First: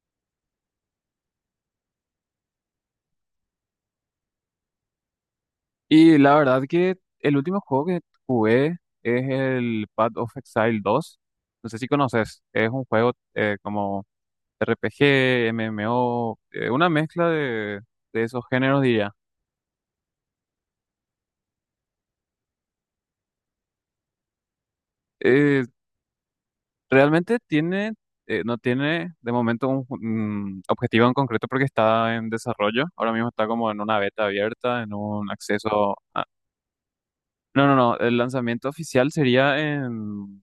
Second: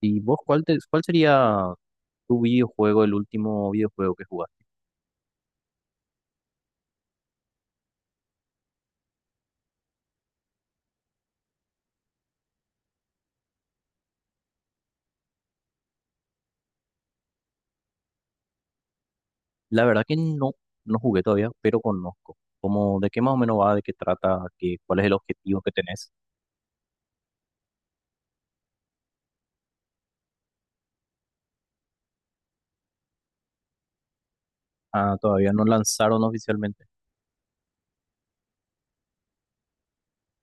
¿Y vos cuál sería tu videojuego, el último videojuego que jugaste? Y la verdad que el último juego que jugué es el Path of Exile dos. No sé si conoces, es un juego como RPG, MMO, una mezcla de esos géneros diría. La verdad que no jugué todavía, pero conozco. Como de qué más o menos va, de qué trata, qué, cuál es el objetivo Eh, que tenés. Realmente tiene, no tiene de momento un objetivo en concreto porque está en desarrollo. Ahora mismo está como en una beta abierta, en Ah, un todavía no lanzaron oficialmente. no, no, no, el lanzamiento oficial sería en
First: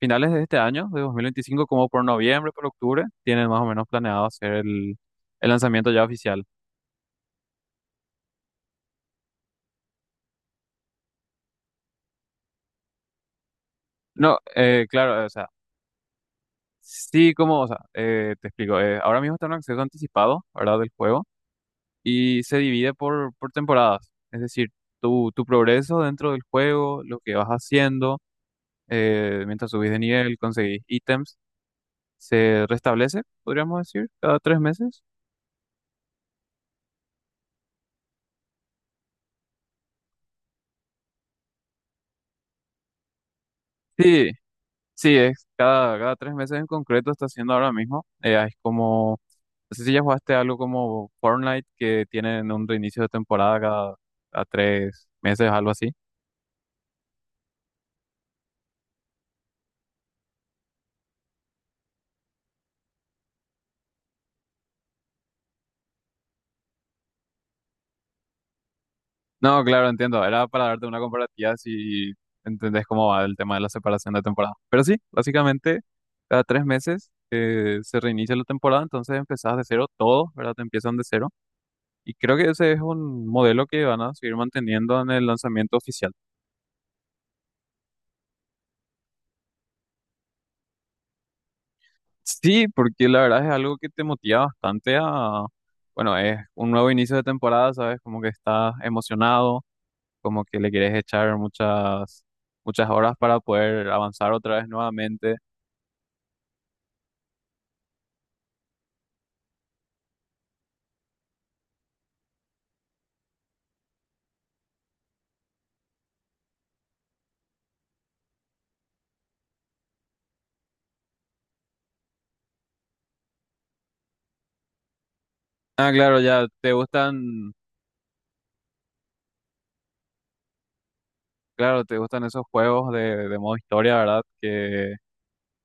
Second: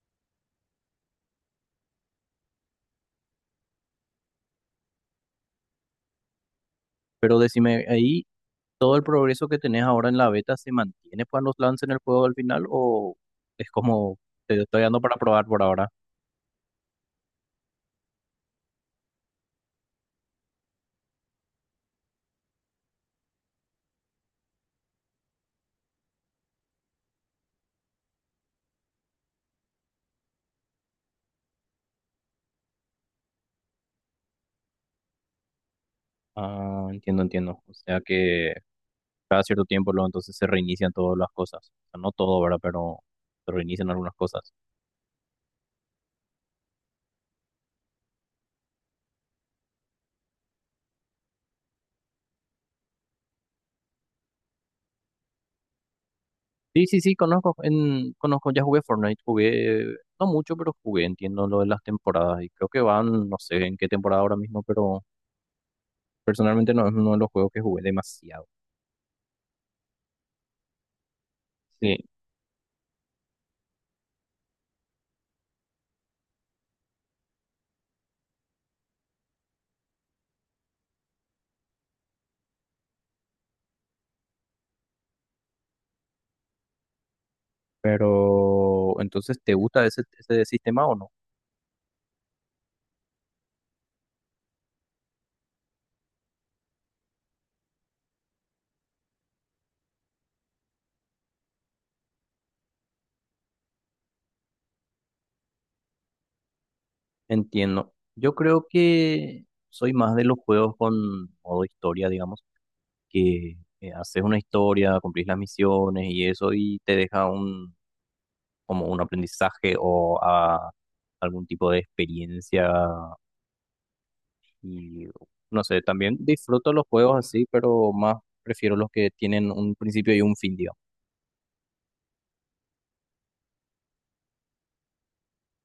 finales de este año, de 2025, como por noviembre, por octubre, tienen más o menos planeado hacer el lanzamiento ya oficial. Pero decime, ahí todo el progreso que tenés ahora en la beta se mantiene cuando lancen el juego al final o es como No, te estoy dando para claro, o probar sea, por ahora. sí, como, o sea, te explico, ahora mismo está en un acceso anticipado, ¿verdad?, del juego, y se divide por temporadas, es decir, tu progreso dentro del juego, lo que vas haciendo, mientras subís de nivel, conseguís ítems, se restablece, podríamos decir, cada 3 meses. Ah, entiendo, entiendo. O sea que cada cierto tiempo luego entonces se reinician todas las cosas. O sea, no todo, ¿verdad? Pero se reinician algunas Sí. cosas. Sí, es cada 3 meses en concreto está haciendo ahora mismo. Es como, no sé si ya jugaste algo como Fortnite que tienen un reinicio de temporada cada 3 meses, algo así. Sí, sí, sí, conozco, conozco, ya jugué Fortnite, jugué, no mucho, pero jugué, entiendo lo de las temporadas y creo que van, no sé en qué temporada ahora mismo, pero personalmente no es uno de los juegos que jugué demasiado. No, claro, entiendo. Era para darte una comparativa Sí, si entendés cómo va el tema de la separación de temporada. Pero sí, básicamente cada 3 meses se reinicia la temporada, entonces empezás de cero todo, ¿verdad? Te empiezan de cero. Y creo que ese es un modelo que van a seguir manteniendo en el lanzamiento oficial. pero entonces, ¿te gusta ese, ese sistema o no? Sí, porque la verdad es algo que te motiva bastante a, bueno, es un nuevo inicio de temporada, ¿sabes? Como que estás emocionado, como que le quieres echar muchas, muchas horas para poder avanzar otra vez nuevamente. Entiendo. Yo creo que soy más de los juegos con modo historia, digamos, que haces una historia, cumplís las misiones y eso y te deja un, como un aprendizaje o a algún tipo de experiencia. Y no sé, Ah, también claro, ya disfruto te los juegos así, gustan, pero más prefiero los que tienen un principio y un fin, digamos. claro, te gustan esos juegos de modo historia, ¿verdad?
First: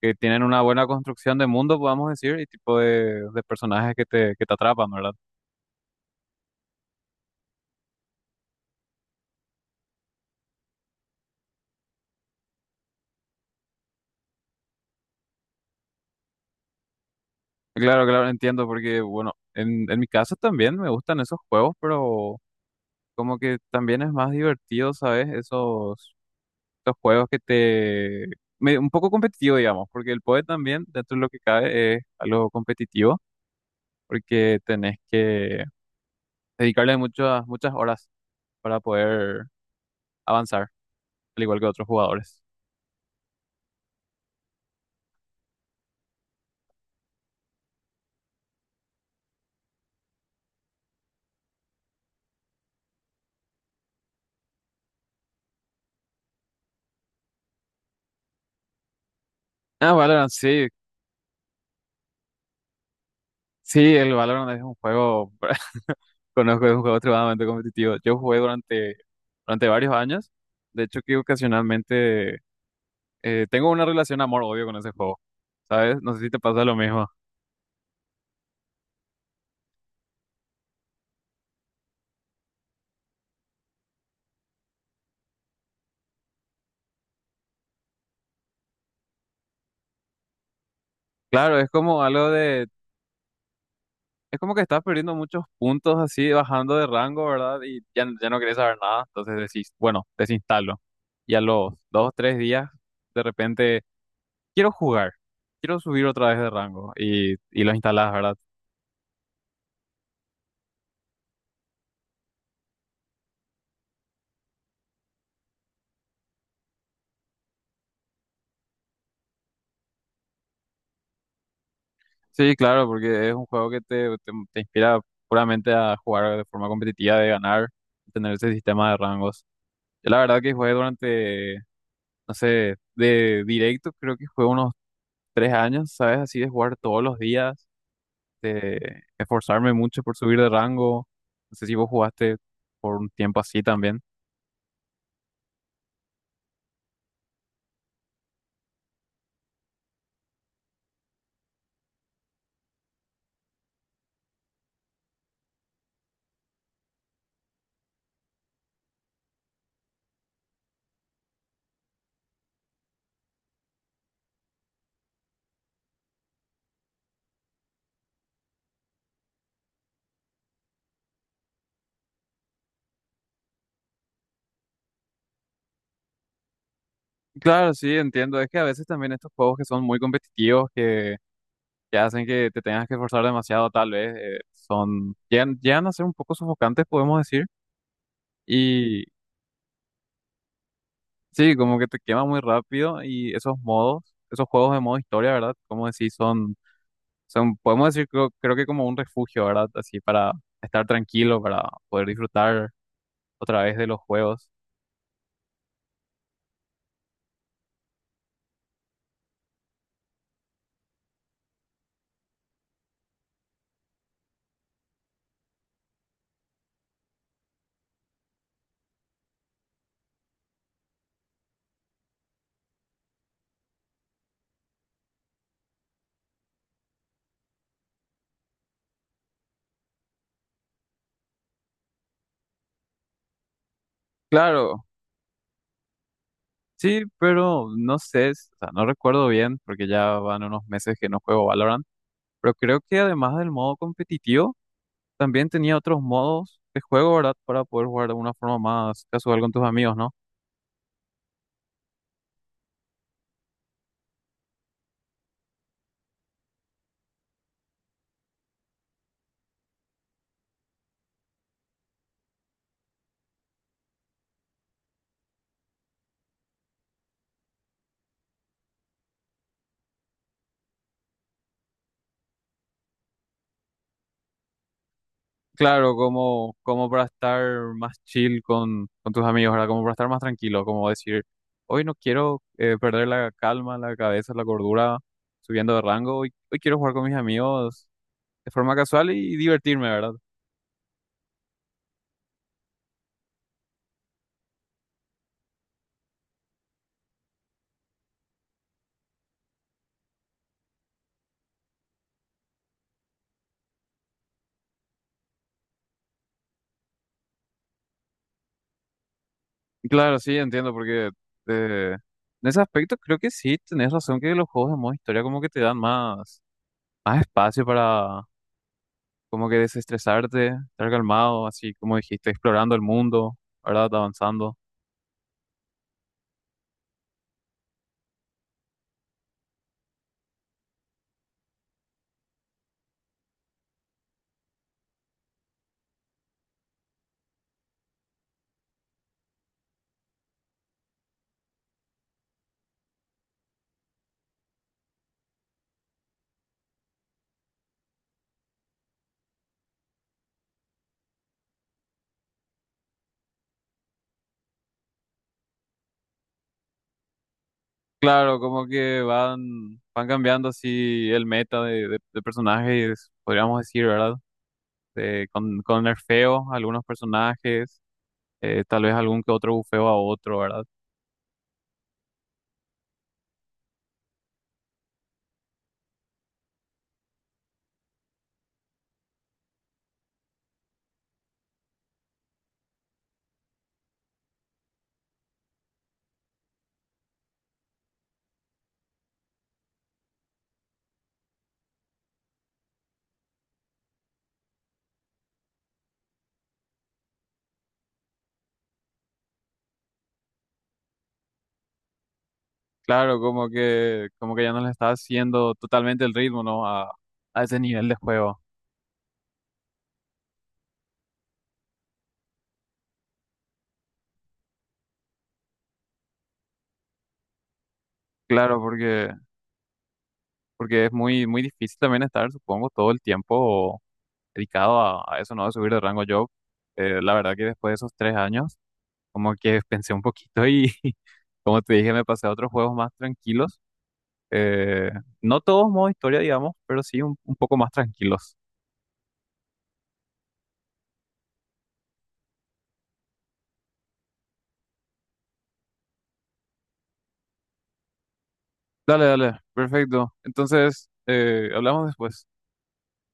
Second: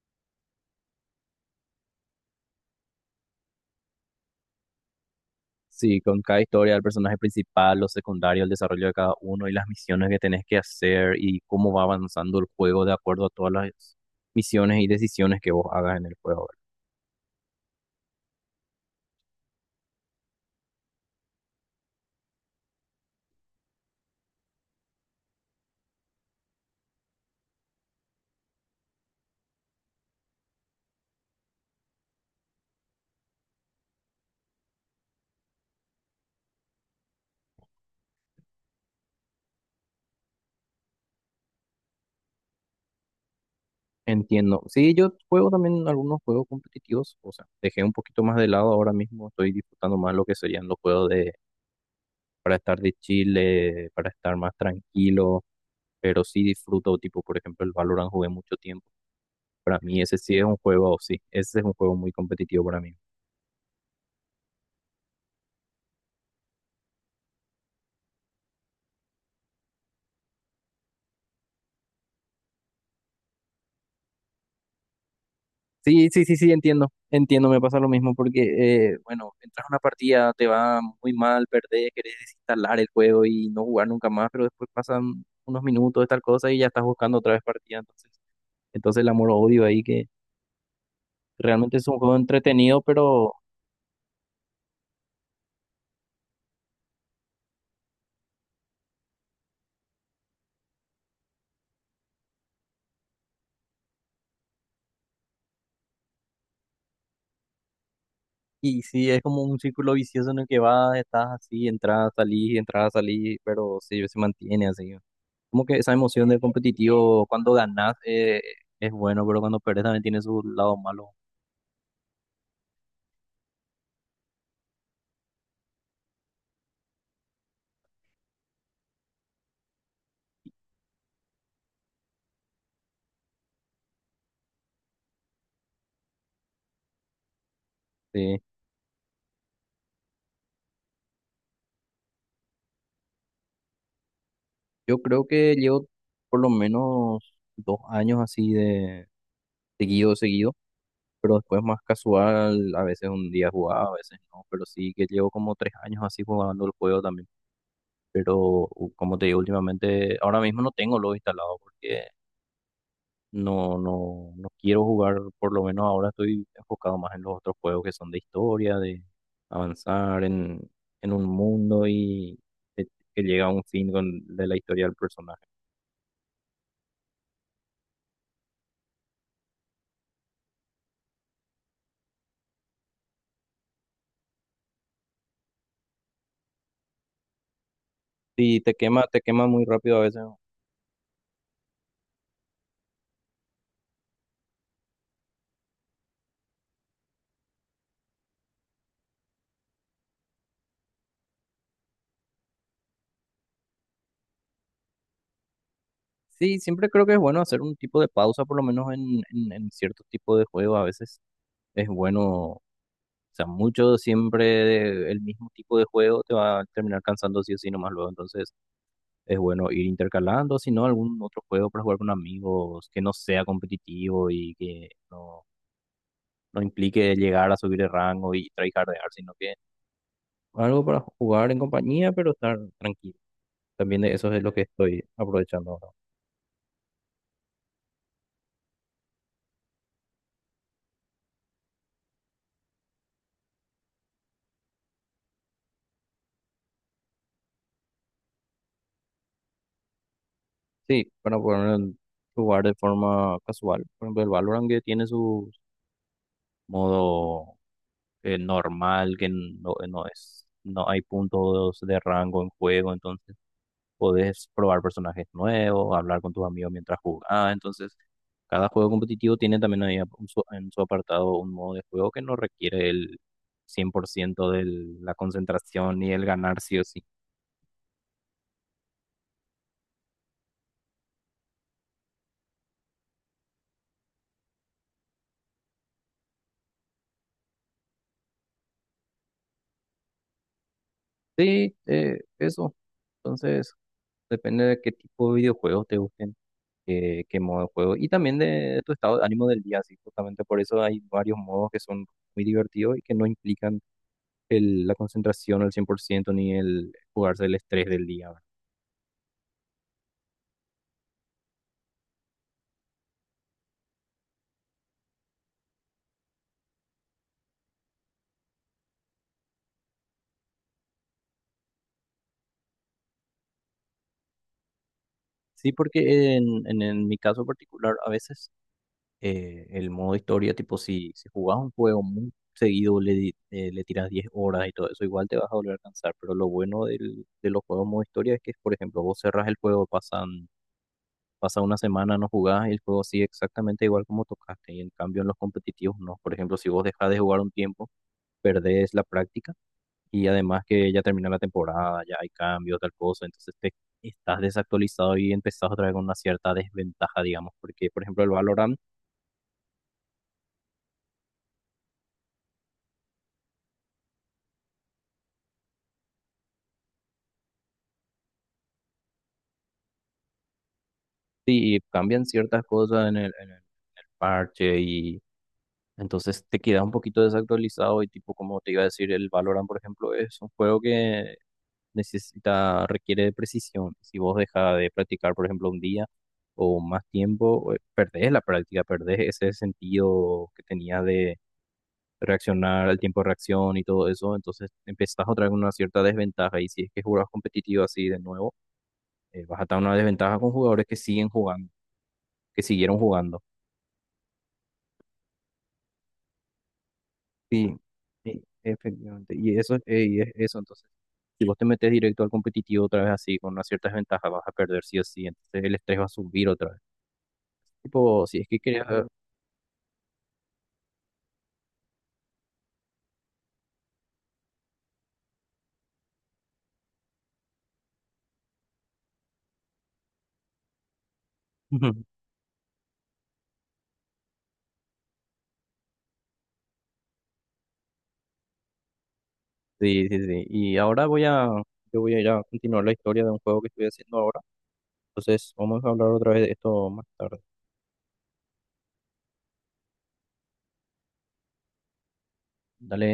Que tienen una buena construcción de mundo, podamos decir, y tipo de personajes que te atrapan, ¿verdad? Sí, con cada historia, el personaje principal, los secundarios, el desarrollo de cada uno y las misiones que tenés que hacer y cómo va avanzando el juego de acuerdo a todas las misiones y decisiones que vos hagas en el juego, ¿verdad? Claro, claro, entiendo, porque, bueno, en mi caso también me gustan esos juegos, pero... Como que también es más divertido, ¿sabes? Esos, esos juegos que te... un poco competitivo, digamos, porque el PoE también, dentro de lo que cabe, es algo competitivo, porque tenés que dedicarle muchas, muchas horas para poder avanzar, al igual que otros jugadores. Entiendo. Sí, yo juego también algunos juegos competitivos, o sea, dejé un poquito más de lado ahora mismo, estoy disfrutando más lo que serían los juegos de para estar de chile, para estar más tranquilo, pero sí disfruto, tipo, por ejemplo, el Valorant jugué mucho tiempo. Para Ah, mí ese Valorant, sí es un sí. juego, sí, ese es un juego muy competitivo para mí. Sí, el Valorant es un juego, conozco, es un juego extremadamente competitivo. Yo jugué durante, durante varios años. De hecho, que ocasionalmente tengo una relación amor-odio con ese juego, ¿sabes? Sí, No sé sí, si sí, te sí, pasa lo entiendo, mismo. entiendo, me pasa lo mismo porque, bueno, entras a una partida, te va muy mal, perdés, querés desinstalar el juego y no jugar nunca más, pero después pasan unos minutos de tal cosa y ya estás buscando otra vez partida, entonces el amor-odio ahí que Claro, es realmente es un como juego algo de, entretenido, pero... es como que estás perdiendo muchos puntos así, bajando de rango, ¿verdad? Y ya, ya no querés saber nada, entonces decís, bueno, desinstalo. Y a los dos, tres días, de repente, quiero jugar, quiero subir otra vez de rango y lo instalás, ¿verdad? Y sí, es como un círculo vicioso en el que vas, estás así, entras, salís, pero sí, se mantiene así. Como que esa emoción del competitivo cuando ganas es bueno, pero cuando perdes también tiene su lado malo. Sí, claro, porque es un juego que te inspira puramente a jugar de forma competitiva, de ganar, tener ese sistema de rangos. Yo la verdad que jugué durante, no sé, de directo, creo que jugué unos 3 años, ¿sabes? Así de jugar todos los días Sí. este, esforzarme mucho por subir de rango. No sé si vos jugaste por un tiempo así también. Yo creo que llevo por lo menos 2 años así de seguido, seguido, pero después más casual, a veces un día jugaba, a veces no, pero sí que llevo como 3 años así jugando el juego también. Pero como te digo, últimamente, ahora mismo no tengo lo instalado porque no, no, no quiero jugar, por lo menos ahora estoy enfocado más en los otros juegos que son de historia, de avanzar en un mundo y que, que llega a un fin con, de la historia del personaje. Claro, sí, entiendo. Es que a veces también estos juegos que son muy competitivos, que hacen que te tengas que esforzar demasiado, tal vez, son, llegan, llegan a ser un poco sofocantes, podemos decir. Sí, Y te quema muy rápido a veces, ¿no? sí, como que te quema muy rápido y esos modos, esos juegos de modo historia, ¿verdad? Como decís, son, son, podemos decir, creo, creo que como un refugio, ¿verdad? Así para estar tranquilo, para poder disfrutar otra vez de los juegos. Sí, siempre creo que es bueno hacer un tipo de pausa, por lo menos en cierto tipo de juego. A veces es bueno, o sea, mucho siempre el mismo tipo de juego te va a terminar cansando sí o sí nomás luego. Entonces es bueno ir intercalando, si no, algún otro juego para jugar con amigos que no sea competitivo y que no, no implique llegar a subir de rango y tryhardear, sino que algo para jugar en compañía, pero estar tranquilo. También de eso es lo que Claro. estoy aprovechando ahora. Sí, pero no sé, o sea, no recuerdo bien porque ya van unos meses que no juego Valorant, pero creo que además del modo competitivo, también tenía otros modos de juego, ¿verdad? Para poder jugar de una forma más casual con tus amigos, ¿no? Sí, para poder jugar de forma casual. Por ejemplo, el Valorant que tiene su modo normal, que no, no es, no hay puntos de rango en juego, entonces podés probar personajes nuevos, hablar con tus amigos mientras jugás. Entonces, cada juego competitivo tiene también ahí en su apartado un modo de juego que no requiere el 100% de la Claro, concentración y el como, ganar sí o como sí. para estar más chill con tus amigos, ¿verdad? Como para estar más tranquilo, como decir, hoy no quiero perder la calma, la cabeza, la cordura subiendo de rango, hoy, hoy quiero jugar con mis amigos de forma casual y divertirme, ¿verdad? Sí, eso. Entonces, depende de qué tipo de videojuegos te gusten, qué modo de juego y también de tu estado de ánimo del día. Así, justamente por eso hay varios modos que son muy divertidos y que no implican la concentración al 100% ni el jugarse el estrés del día. Claro, sí, entiendo, porque eh, en ese aspecto creo que sí tenés razón que los juegos de modo historia como que te dan más, más espacio para como que desestresarte, estar calmado, así como dijiste, explorando el mundo, ¿verdad? Avanzando. Sí, porque en mi caso particular, a veces el modo historia, tipo, si jugás un juego muy seguido, le tiras 10 horas y todo eso, igual te vas a volver a cansar. Pero lo bueno del, de los juegos modo historia es que, por ejemplo, vos cerrás el juego, pasa una semana, no jugás y el juego sigue exactamente igual como tocaste. Y en cambio, en los competitivos, no. Por ejemplo, si vos dejás de jugar un tiempo, perdés la práctica. Y además que ya terminó la temporada, ya hay cambios, tal cosa, entonces te estás desactualizado y empezás otra vez con una cierta desventaja, digamos, porque por ejemplo el Claro, como Valorant, que van, van cambiando así el meta de personajes, podríamos decir, ¿verdad? Con nerfeos a algunos personajes, tal vez algún que otro bufeo a otro, ¿verdad? sí, cambian ciertas cosas en en el parche y entonces te quedas un poquito desactualizado y tipo, como te iba a decir, el Valorant, por ejemplo, es un juego que necesita, requiere de precisión. Si vos dejas de practicar, por ejemplo, un día o más tiempo, perdés la práctica, perdés ese sentido que tenías de reaccionar, el tiempo de reacción y todo eso, entonces empezás otra vez con una cierta desventaja y si es que jugás competitivo así de nuevo, vas a estar en una desventaja con jugadores que siguen jugando, que siguieron Claro, jugando. Como que ya no le está haciendo totalmente el ritmo, ¿no? A ese Sí, nivel de juego. sí, efectivamente. Y eso, y es eso, entonces, si vos te metes directo al competitivo otra vez así, con una cierta desventaja, vas a perder sí o sí, entonces el estrés va a subir otra vez. Tipo, si es que Claro, quería... porque, porque es muy, muy difícil también estar, supongo, todo el tiempo dedicado a eso, ¿no? De subir de rango. Yo, la verdad que después de esos 3 años, como que pensé un poquito y, como te dije, me pasé a otros juegos más tranquilos. Eh, no todos modo historia, digamos, pero sí un poco más tranquilos. Sí, sí, sí. Y ahora voy a, yo voy a ir a continuar la historia de un juego que estoy haciendo ahora. Entonces, vamos a hablar otra vez de esto más tarde. Dale, dale, perfecto. Entonces, hablamos después. Dale.